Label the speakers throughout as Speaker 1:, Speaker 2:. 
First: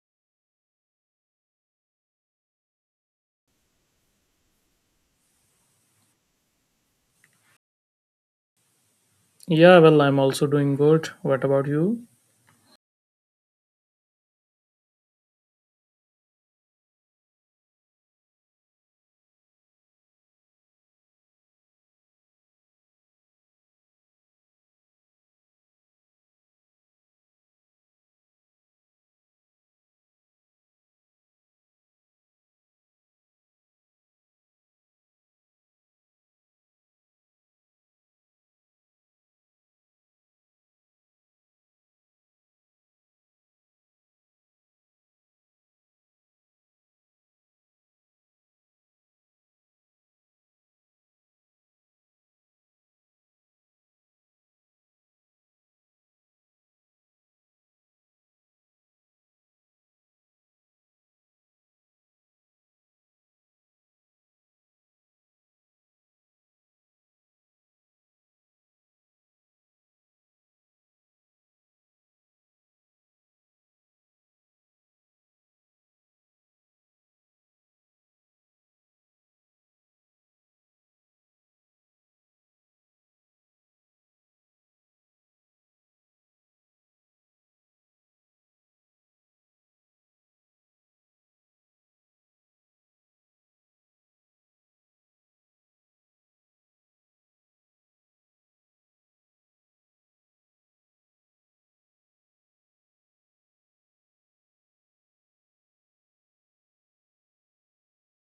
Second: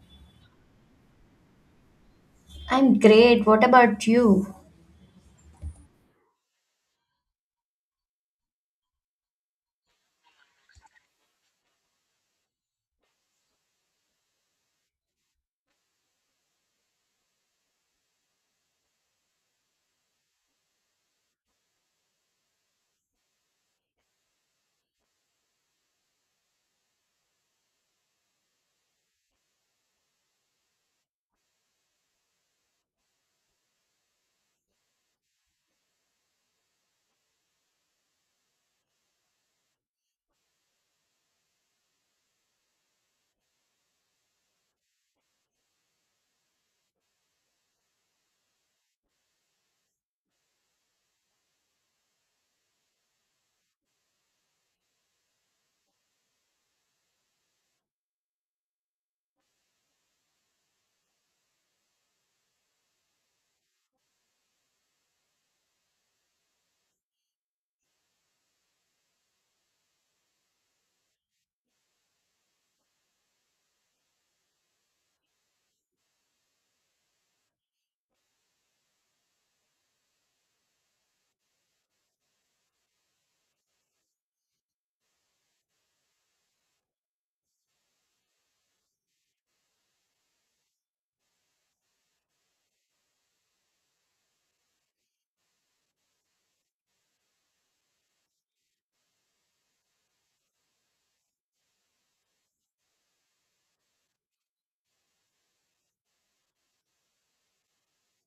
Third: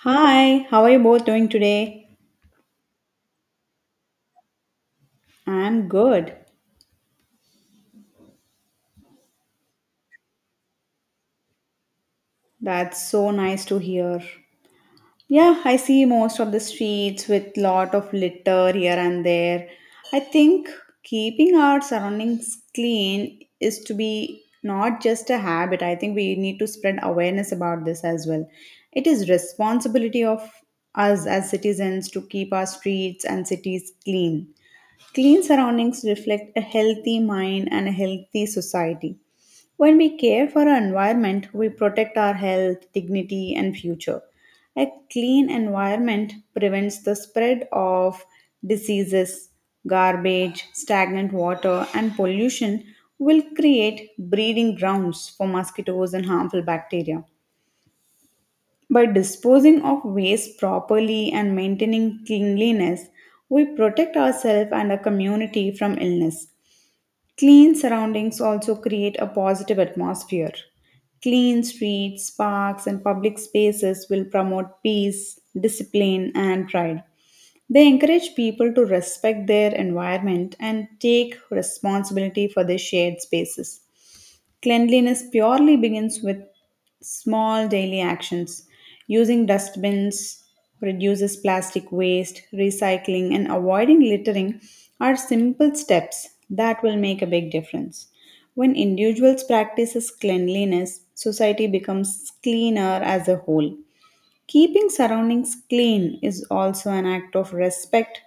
Speaker 1: Hi, how are you both doing today?
Speaker 2: I'm great. What about you?
Speaker 1: I'm good.
Speaker 3: Yeah, well, I'm also doing good. What about you?
Speaker 1: That's so nice to hear. Yeah, I see most of the streets with lot of litter here and there. I think keeping our surroundings clean is to be not just a habit. I think we need to spread awareness about this as well. It is responsibility of us as citizens to keep our streets and cities clean. Clean surroundings reflect a healthy mind and a healthy society. When we care for our environment, we protect our health, dignity, and future. A clean environment prevents the spread of diseases, garbage, stagnant water, and pollution will create breeding grounds for mosquitoes and harmful bacteria. By disposing of waste properly and maintaining cleanliness, we protect ourselves and our community from illness. Clean surroundings also create a positive atmosphere. Clean streets, parks, and public spaces will promote peace, discipline, and pride. They encourage people to respect their environment and take responsibility for their shared spaces. Cleanliness purely begins with small daily actions. Using dustbins reduces plastic waste, recycling, and avoiding littering are simple steps that will make a big difference. When individuals practices cleanliness, society becomes cleaner as a whole. Keeping surroundings clean is also an act of respect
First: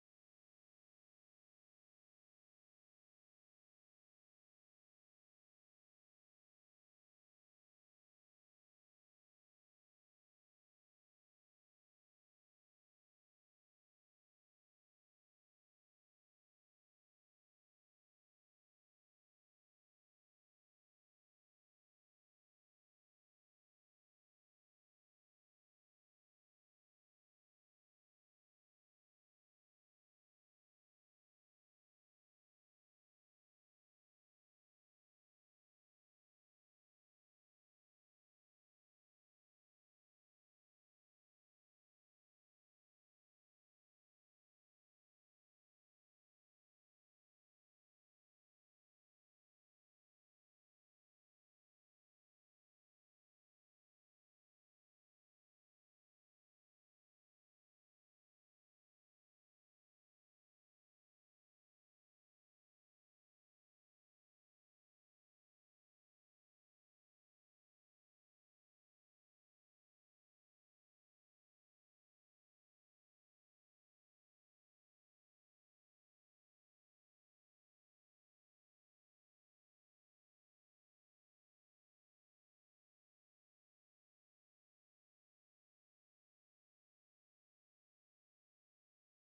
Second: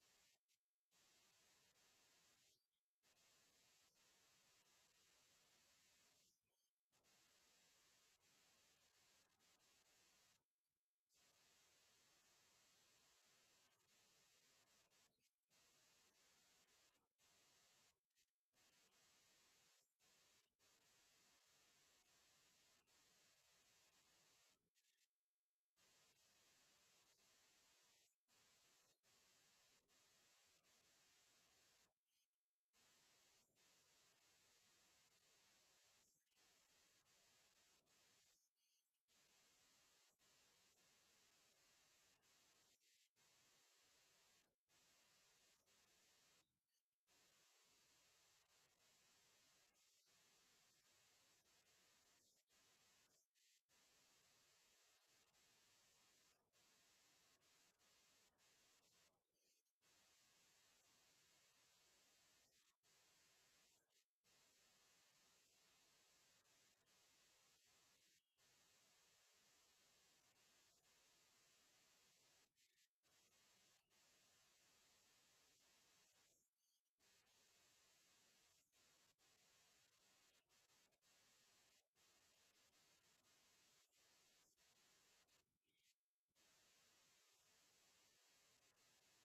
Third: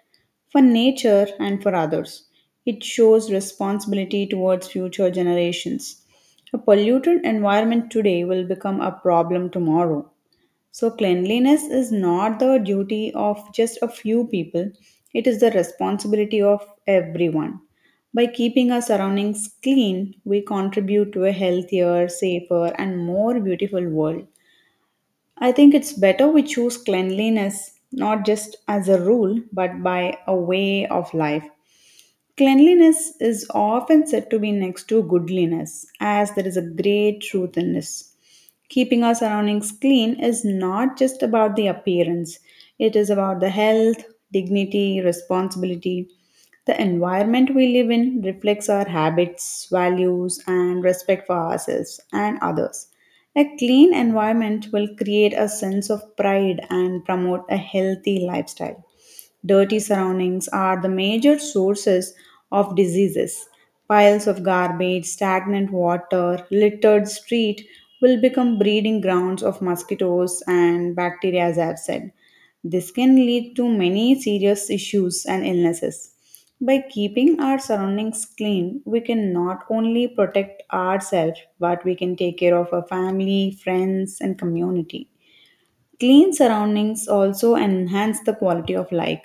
Speaker 1: for nature and for others. It shows responsibility towards future generations. A polluted environment today will become a problem tomorrow. So, cleanliness is not the duty of just a few people, it is the responsibility of everyone. By keeping our surroundings clean, we contribute to a healthier, safer, and more beautiful world. I think it's better we choose cleanliness not just as a rule but by a way of life. Cleanliness is often said to be next to goodliness, as there is a great truth in this. Keeping our surroundings clean is not just about the appearance, it is about the health, dignity, responsibility. The environment we live in reflects our habits, values, and respect for ourselves and others. A clean environment will create a sense of pride and promote a healthy lifestyle. Dirty surroundings are the major sources of diseases. Piles of garbage, stagnant water, littered street will become breeding grounds of mosquitoes and bacteria as I've said. This can lead to many serious issues and illnesses. By keeping our surroundings clean, we can not only protect ourselves, but we can take care of our family, friends, and community. Clean surroundings also enhance the quality of life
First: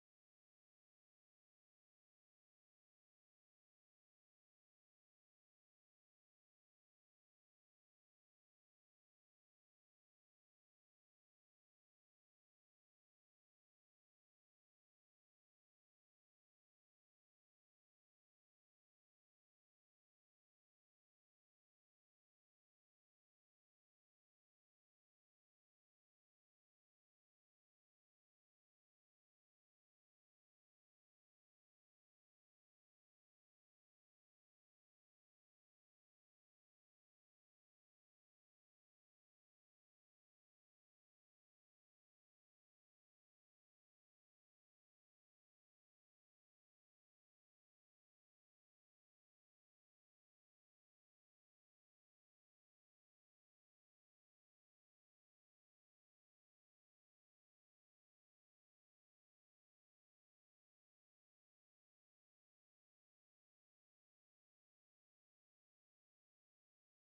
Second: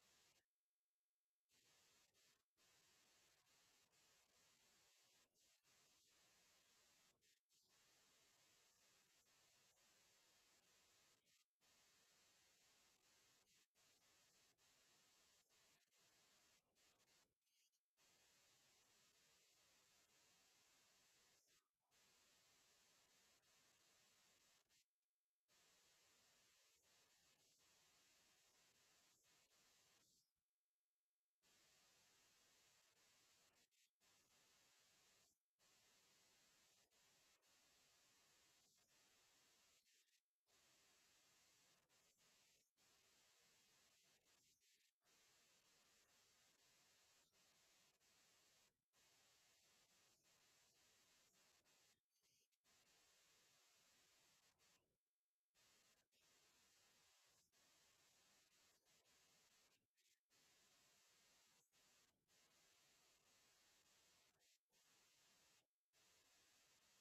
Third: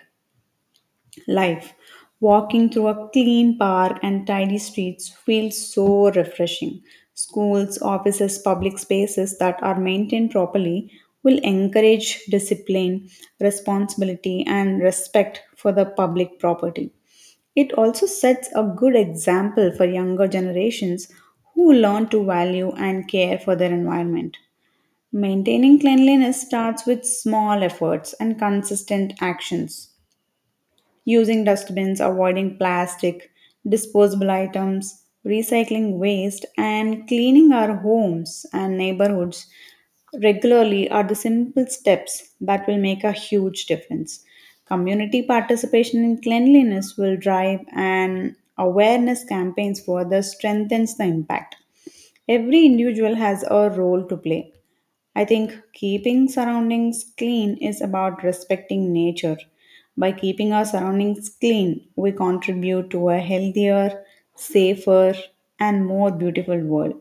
Speaker 1: life. Walking through a clean park and tidy streets feels so refreshing. Schools, offices, public spaces that are maintained properly will encourage discipline, responsibility, and respect for the public property. It also sets a good example for younger generations who learn to value and care for their environment. Maintaining cleanliness starts with small efforts and consistent actions using dustbins, avoiding plastic, disposable items, recycling waste, and cleaning our homes and neighborhoods regularly are the simple steps that will make a huge difference. Community participation in cleanliness will drive and awareness campaigns further strengthens the impact. Every individual has a role to play. I think keeping surroundings clean is about respecting nature. By keeping our surroundings clean, we contribute to a healthier, safer, and more beautiful world.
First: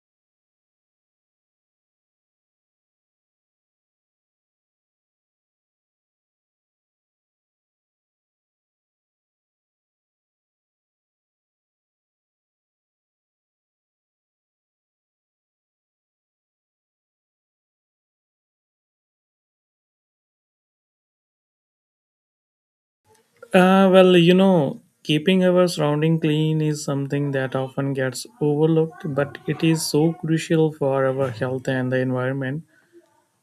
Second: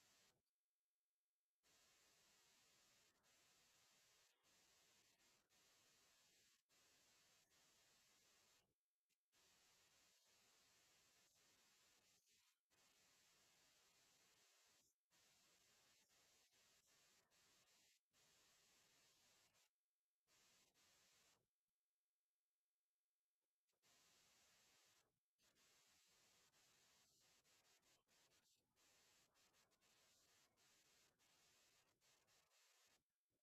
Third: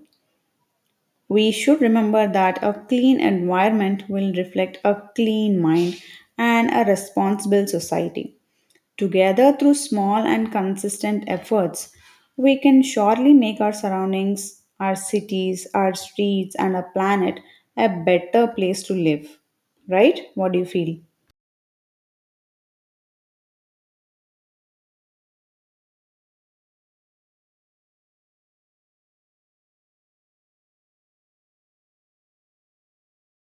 Speaker 1: We should remember that a clean environment will reflect a clean mind and a responsible society. Together, through small and consistent efforts, we can surely make our surroundings, our cities, our streets, and our planet a better place to live. Right? What do you feel?
Speaker 3: Keeping our surrounding clean is something that often gets overlooked, but it is so crucial for our health and the environment.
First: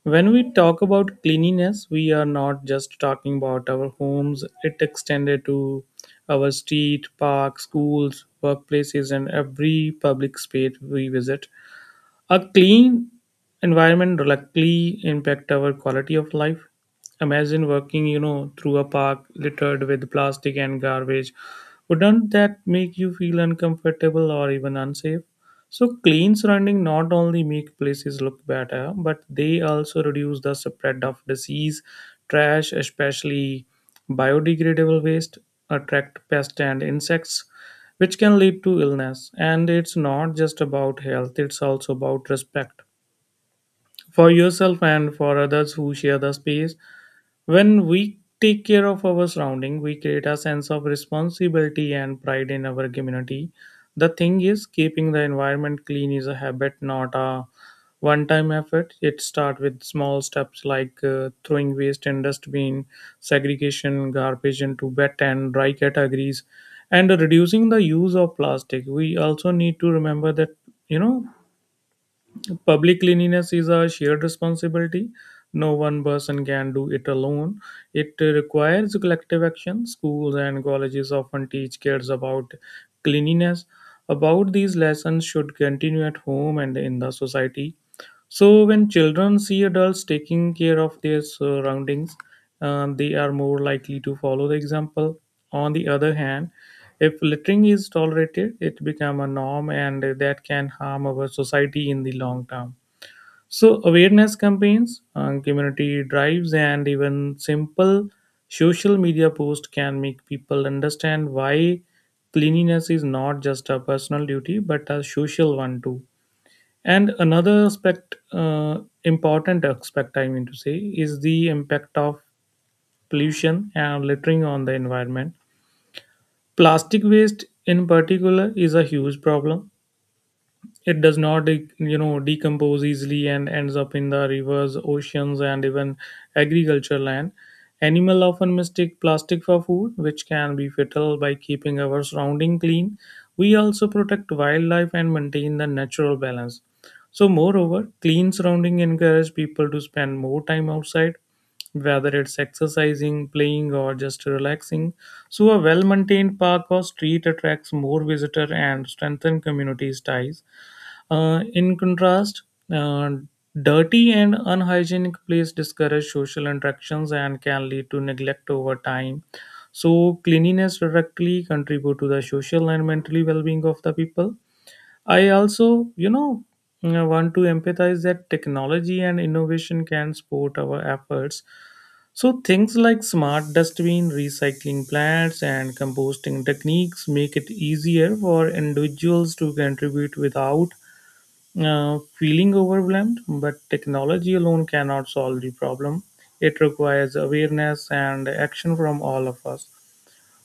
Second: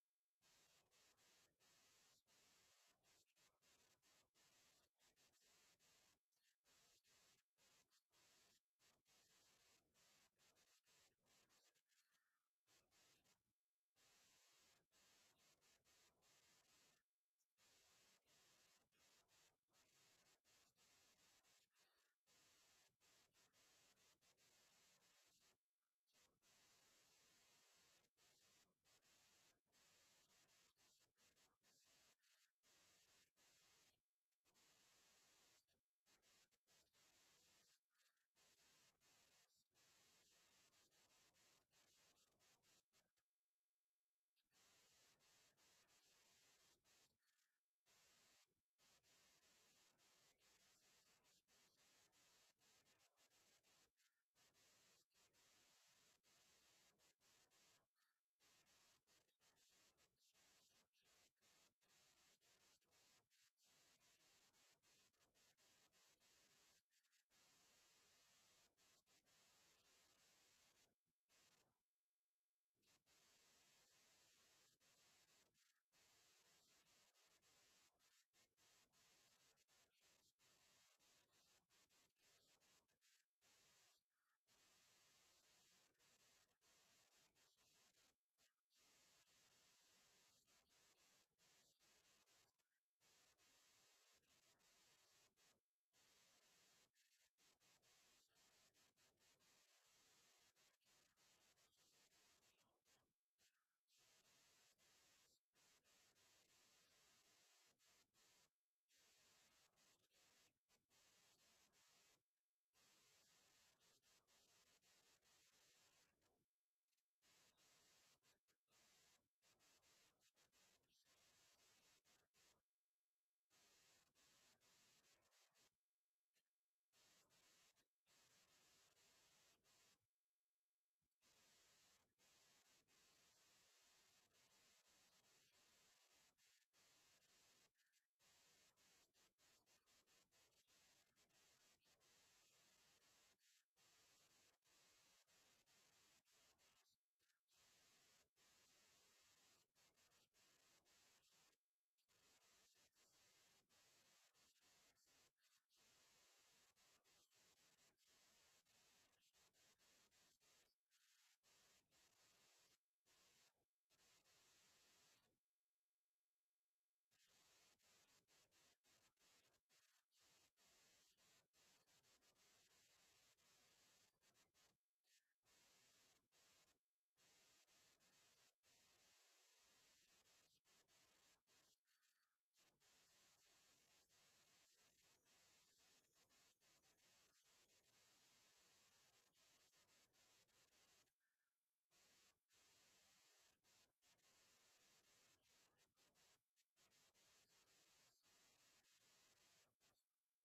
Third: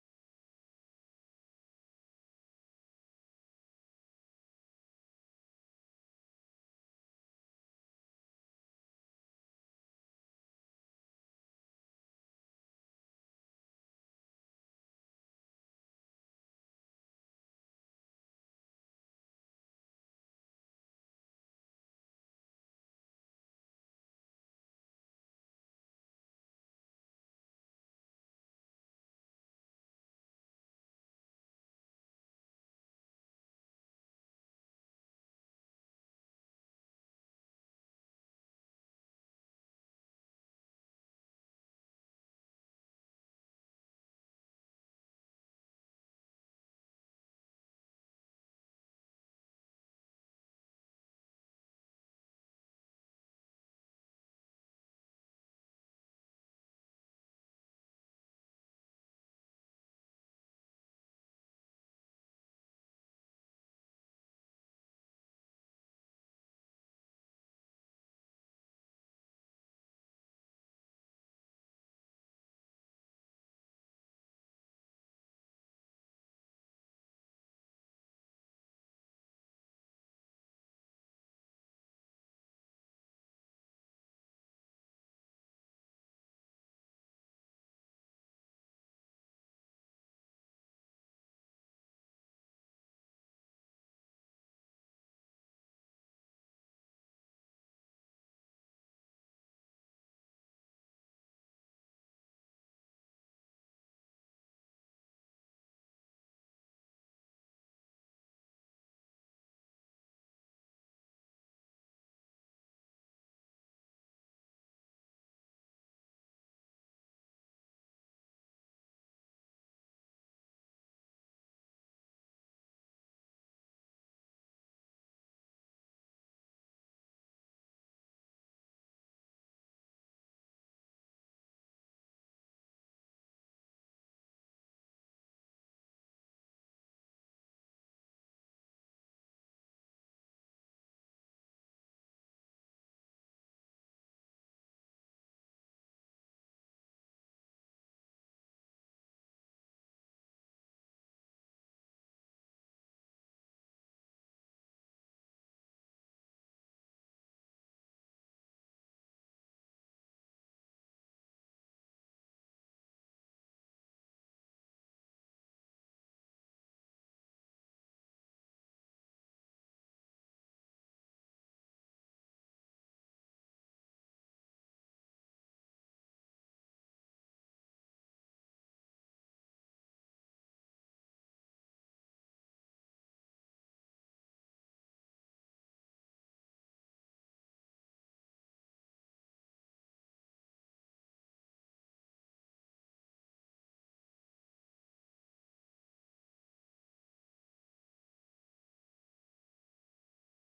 Speaker 3: When we talk about cleanliness, we are not just talking about our homes, it extended to our street, parks, schools, workplaces, and every public space we visit. A clean environment directly impact our quality of life. Imagine working, through a park littered with plastic and garbage. Wouldn't that make you feel uncomfortable or even unsafe? So clean surrounding not only make places look better, but they also reduce the spread of disease, trash, especially biodegradable waste attract pests and insects, which can lead to illness. And it's not just about health, it's also about respect for yourself and for others who share the space. When we take care of our surrounding, we create a sense of responsibility and pride in our community. The thing is, keeping the environment clean is a habit, not a one-time effort. It starts with small steps like throwing waste in dustbin, segregation garbage into wet and dry categories, and reducing the use of plastic. We also need to remember that you know public cleanliness is a shared responsibility. No one person can do it alone. It requires collective action. Schools and colleges often teach kids about cleanliness. About these lessons should continue at home and in the society. So when children see adults taking care of their surroundings, they are more likely to follow the example. On the other hand, if littering is tolerated, it becomes a norm and that can harm our society in the long term. So, awareness campaigns, community drives, and even simple social media posts can make people understand why cleanliness is not just a personal duty but a social one too. And another aspect, important aspect, I mean to say, is the impact of pollution and littering on the environment. Plastic waste, in particular, is a huge problem. It does not decompose easily and ends up in the rivers, oceans, and even agriculture land. Animal often mistake plastic for food, which can be fatal. By keeping our surrounding clean, we also protect wildlife and maintain the natural balance. So moreover, clean surrounding encourage people to spend more time outside, whether it's exercising, playing, or just relaxing. So, a well maintained park or street attracts more visitor and strengthen communities' ties. In contrast, uh, dirty and unhygienic places discourage social interactions and can lead to neglect over time. So, cleanliness directly contribute to the social and mentally well-being of the people. I also, want to empathize that technology and innovation can support our efforts. So things like smart dustbin, recycling plants, and composting techniques make it easier for individuals to contribute without feeling overwhelmed, but technology alone cannot solve the problem. It requires awareness and action from all of us.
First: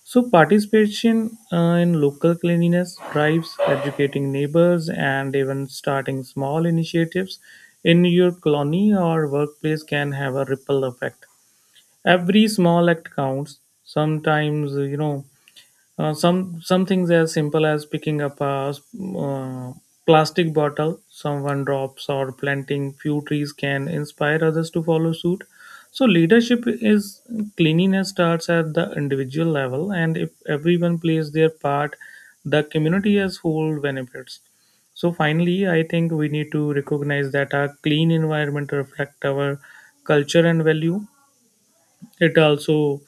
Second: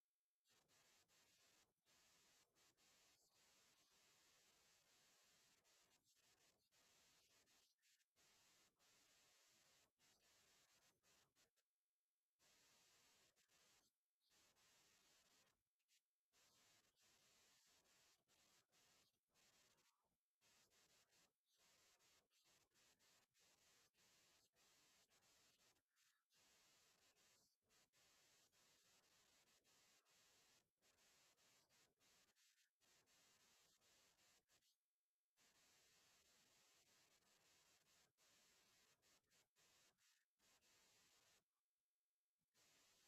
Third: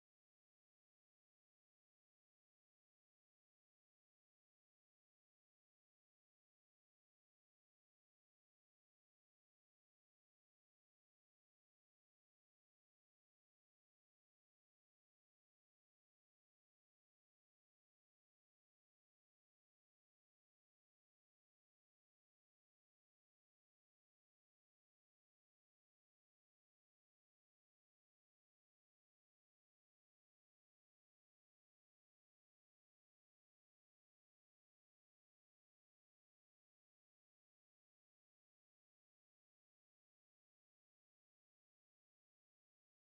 Speaker 3: So, participation in local cleanliness drives, educating neighbors, and even starting small initiatives in your colony or workplace can have a ripple effect. Every small act counts. Sometimes, some things as simple as picking up a uh, plastic bottle someone drops or planting few trees can inspire others to follow suit. So leadership is cleanliness starts at the individual level, and if everyone plays their part, the community as whole benefits. So finally, I think we need to recognize that our clean environment reflect our culture and value. It also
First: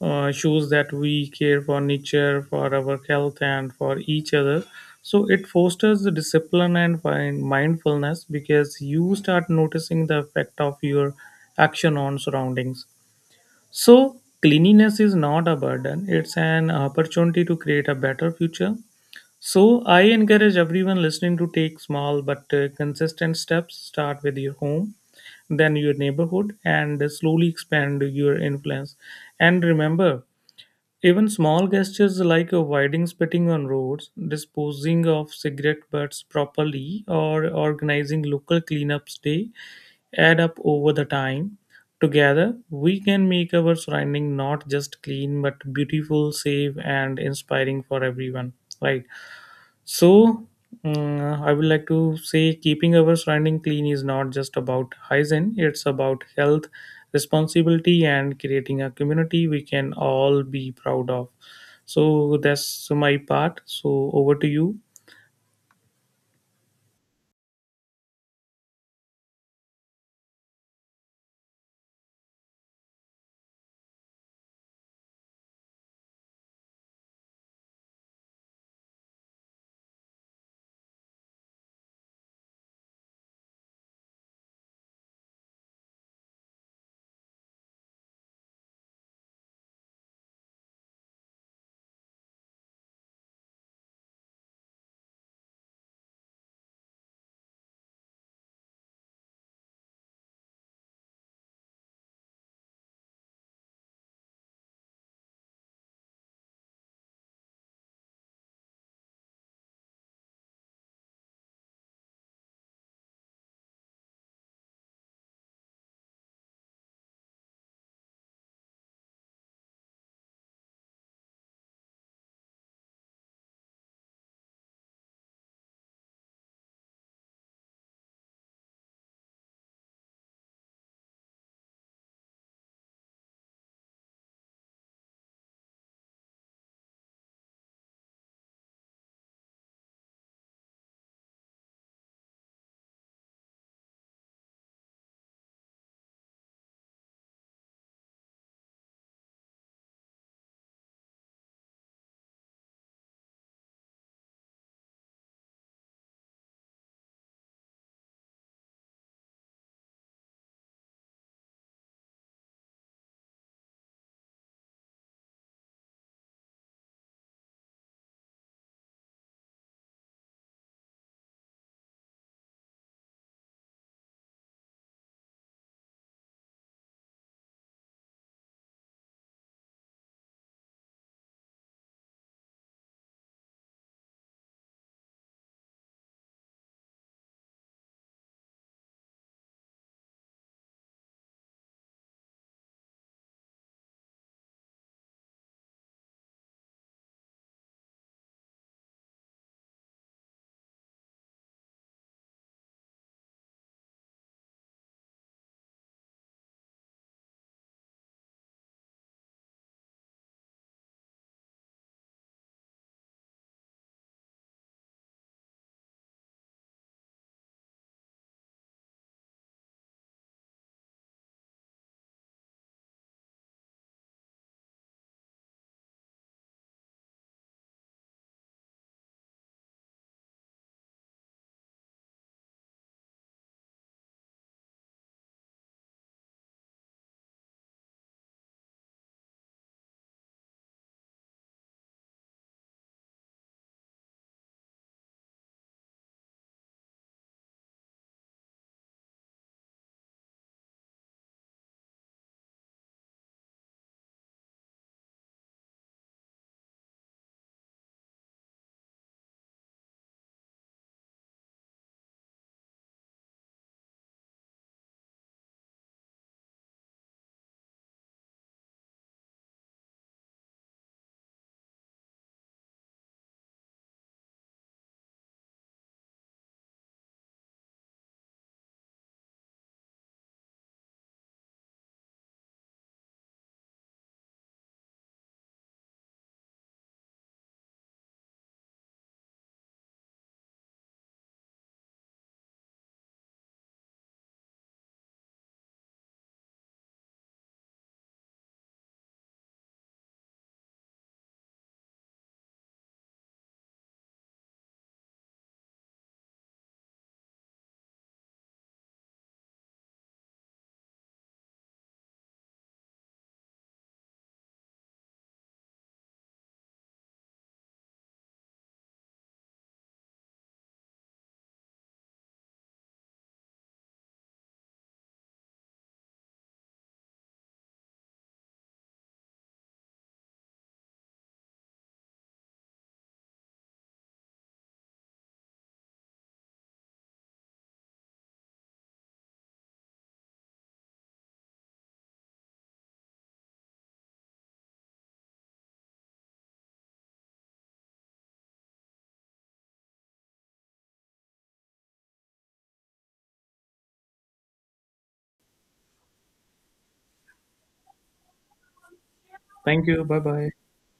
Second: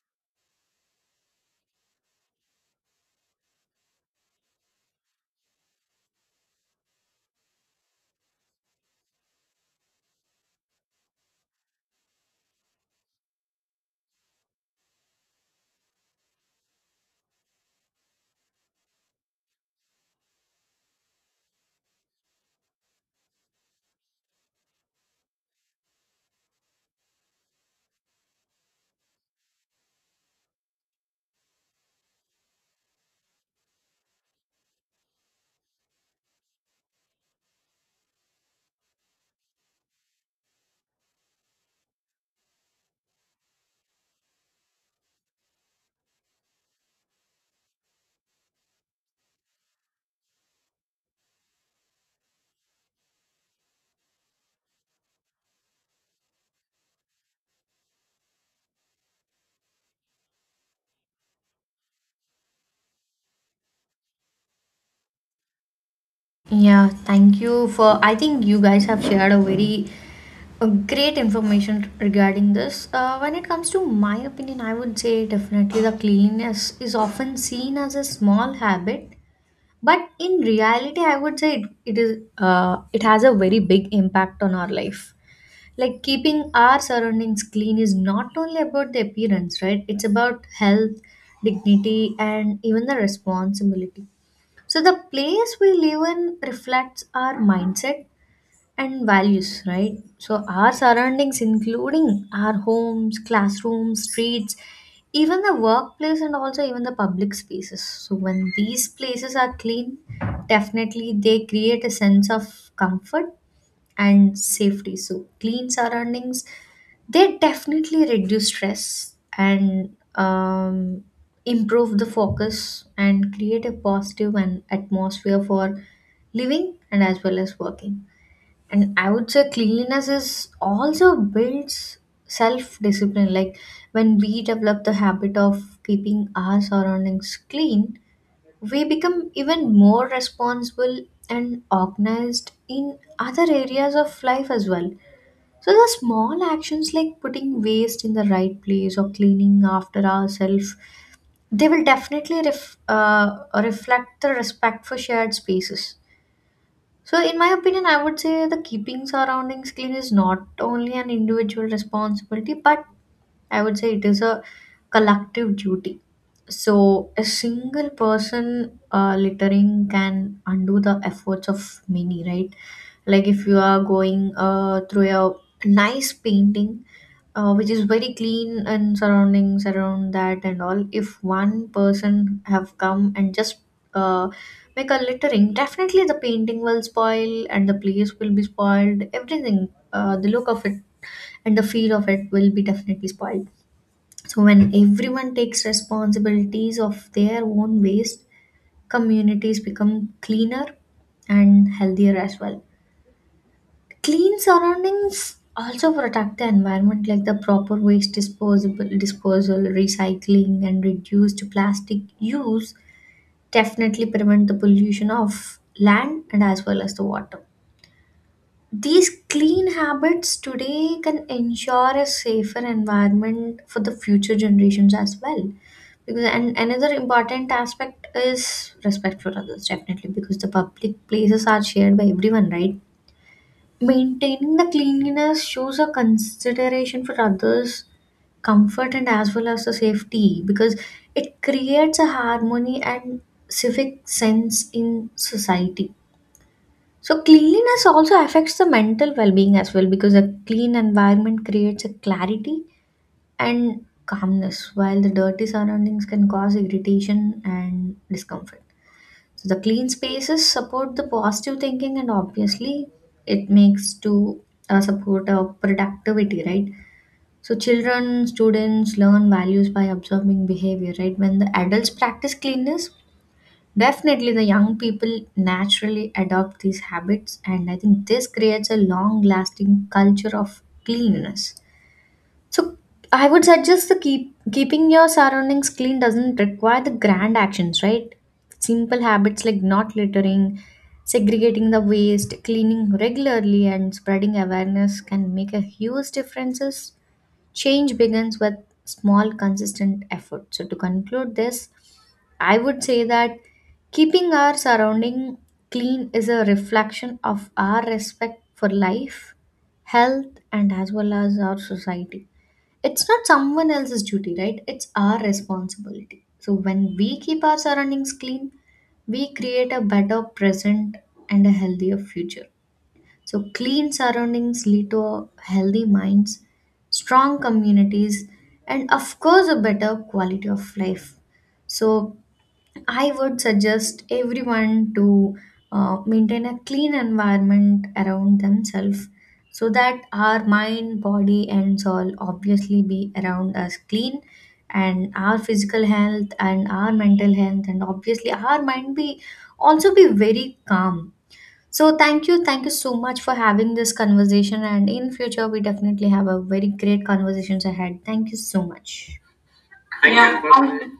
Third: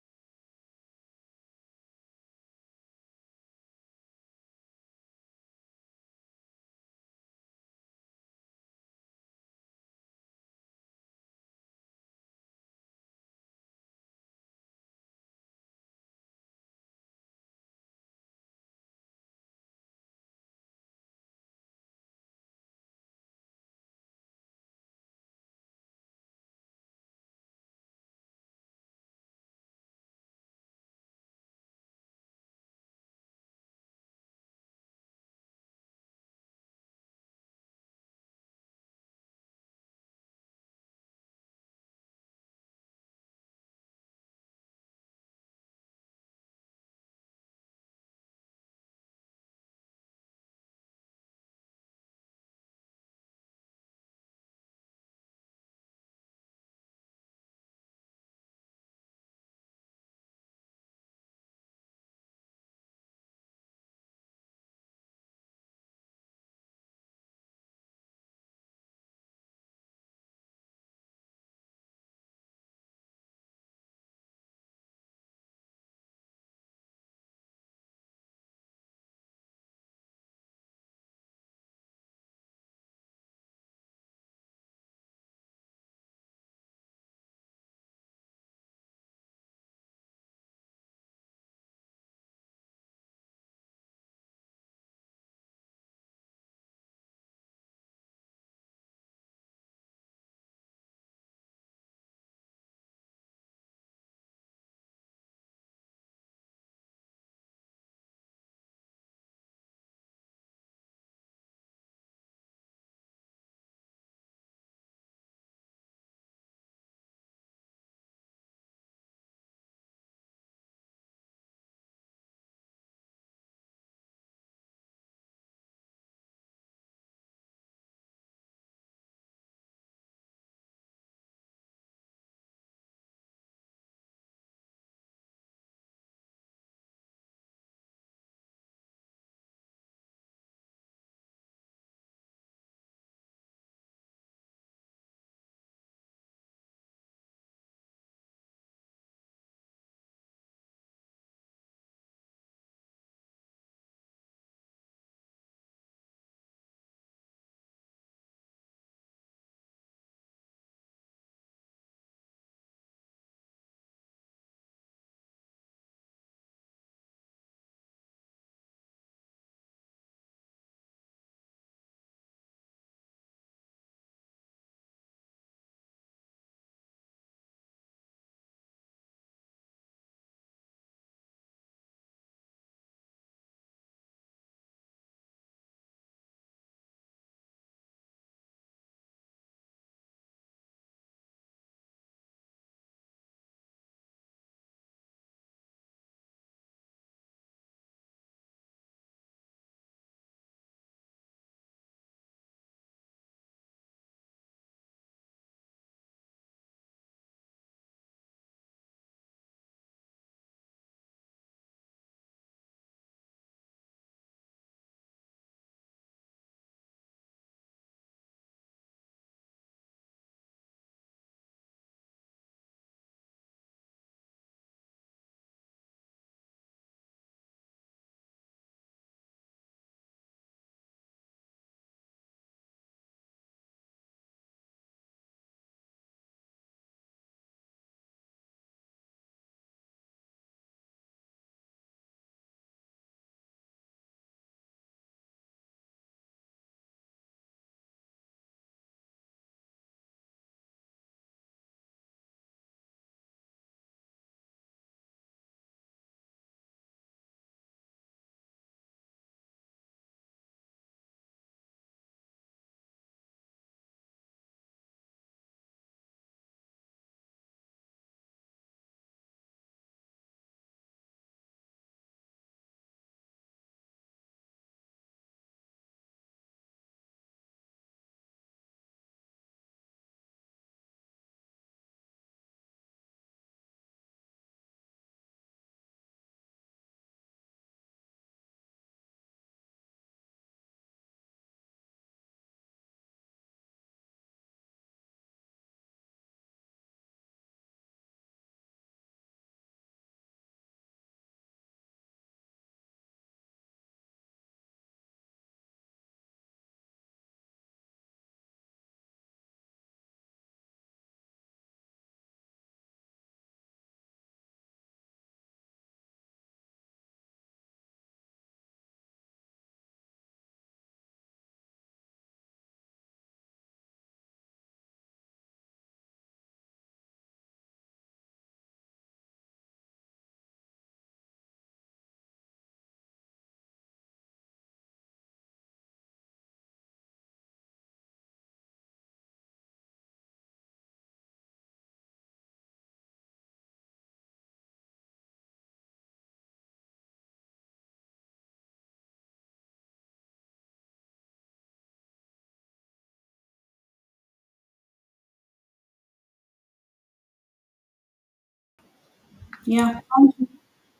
Speaker 3: shows that we care for nature, for our health, and for each other. So it fosters the discipline and mindfulness because you start noticing the effect of your action on surroundings. So cleanliness is not a burden; it's an opportunity to create a better future. So I encourage everyone listening to take small but consistent steps. Start with your home, then your neighborhood, and slowly expand your influence. And remember, even small gestures like avoiding spitting on roads, disposing of cigarette butts properly, or organizing local cleanups day add up over the time. Together, we can make our surrounding not just clean but beautiful, safe, and inspiring for everyone. Right. So, I would like to say keeping our surrounding clean is not just about hygiene, it's about health, responsibility, and creating a community we can all be proud of. So, that's my part. So, over to you.
Speaker 2: Yeah, thank you for. I think you guys have shared a very great information regarding this. When it comes to my opinion, I would say definitely the cleanliness is often seen as a small habit, but in reality, I would say it is it has a very big impact on our life. Like keeping our surroundings clean is not only about the appearance, right? It's about health, dignity, and even the responsibility. So the place we live in reflects our mindset and values, right? So our surroundings, including our homes, classrooms, streets, even the workplace, and also even the public spaces. So when these places are clean, definitely they create a sense of comfort and safety. So clean surroundings, they definitely reduce stress and improve the focus and create a positive and atmosphere for living and as well as working. And I would say cleanliness is also builds self discipline. Like when we develop the habit of keeping our surroundings clean, we become even more responsible and organized in other areas of life as well. So, the small actions like putting waste in the right place or cleaning after ourselves, they will definitely reflect the respect for shared spaces. So, in my opinion, I would say the keeping surroundings clean is not only an individual responsibility but I would say it is a collective duty. So a single person littering can undo the efforts of many, right? Like if you are going through a nice painting, which is very clean and surroundings around that and all. If one person have come and just uh, make a littering, definitely the painting will spoil and the place will be spoiled. Everything, the look of it and the feel of it will be definitely spoiled. So, when everyone takes responsibilities of their own waste, communities become cleaner and healthier as well. Clean surroundings also protect the environment, like the proper waste disposable disposal, recycling, and reduced plastic use definitely prevent the pollution of land and as well as the water. These clean habits today can ensure a safer environment for the future generations as well. Because and another important aspect is respect for others, definitely, because the public places are shared by everyone, right? Maintaining the cleanliness shows a consideration for others' comfort and as well as the safety, because it creates a harmony and civic sense in society. So cleanliness also affects the mental well-being as well, because a clean environment creates a clarity and calmness while the dirty surroundings can cause irritation and discomfort. So the clean spaces support the positive thinking and obviously it makes to support our productivity, right? So children, students learn values by observing behavior, right? When the adults practice cleanness, definitely, the young people naturally adopt these habits, and I think this creates a long lasting culture of cleanliness. So, I would suggest keeping your surroundings clean doesn't require the grand actions, right? Simple habits like not littering, segregating the waste, cleaning regularly, and spreading awareness can make a huge differences. Change begins with small consistent effort. So to conclude this, I would say that keeping our surrounding clean is a reflection of our respect for life, health, and as well as our society. It's not someone else's duty, right? It's our responsibility. So when we keep our surroundings clean, we create a better present and a healthier future. So, clean surroundings lead to healthy minds, strong communities, and of course, a better quality of life. So, I would suggest everyone to maintain a clean environment around themselves so that our mind, body, and soul obviously be around us clean, and our physical health and our mental health, and obviously, our mind be also be very calm. So thank you so much for having this conversation. And in future, we definitely have a very great conversations ahead. Thank you so much.
Speaker 3: Thank
Speaker 1: Yeah,
Speaker 3: you.
Speaker 2: Thank
Speaker 3: Bye
Speaker 1: thank you.
Speaker 3: bye.
Speaker 2: you. Yeah.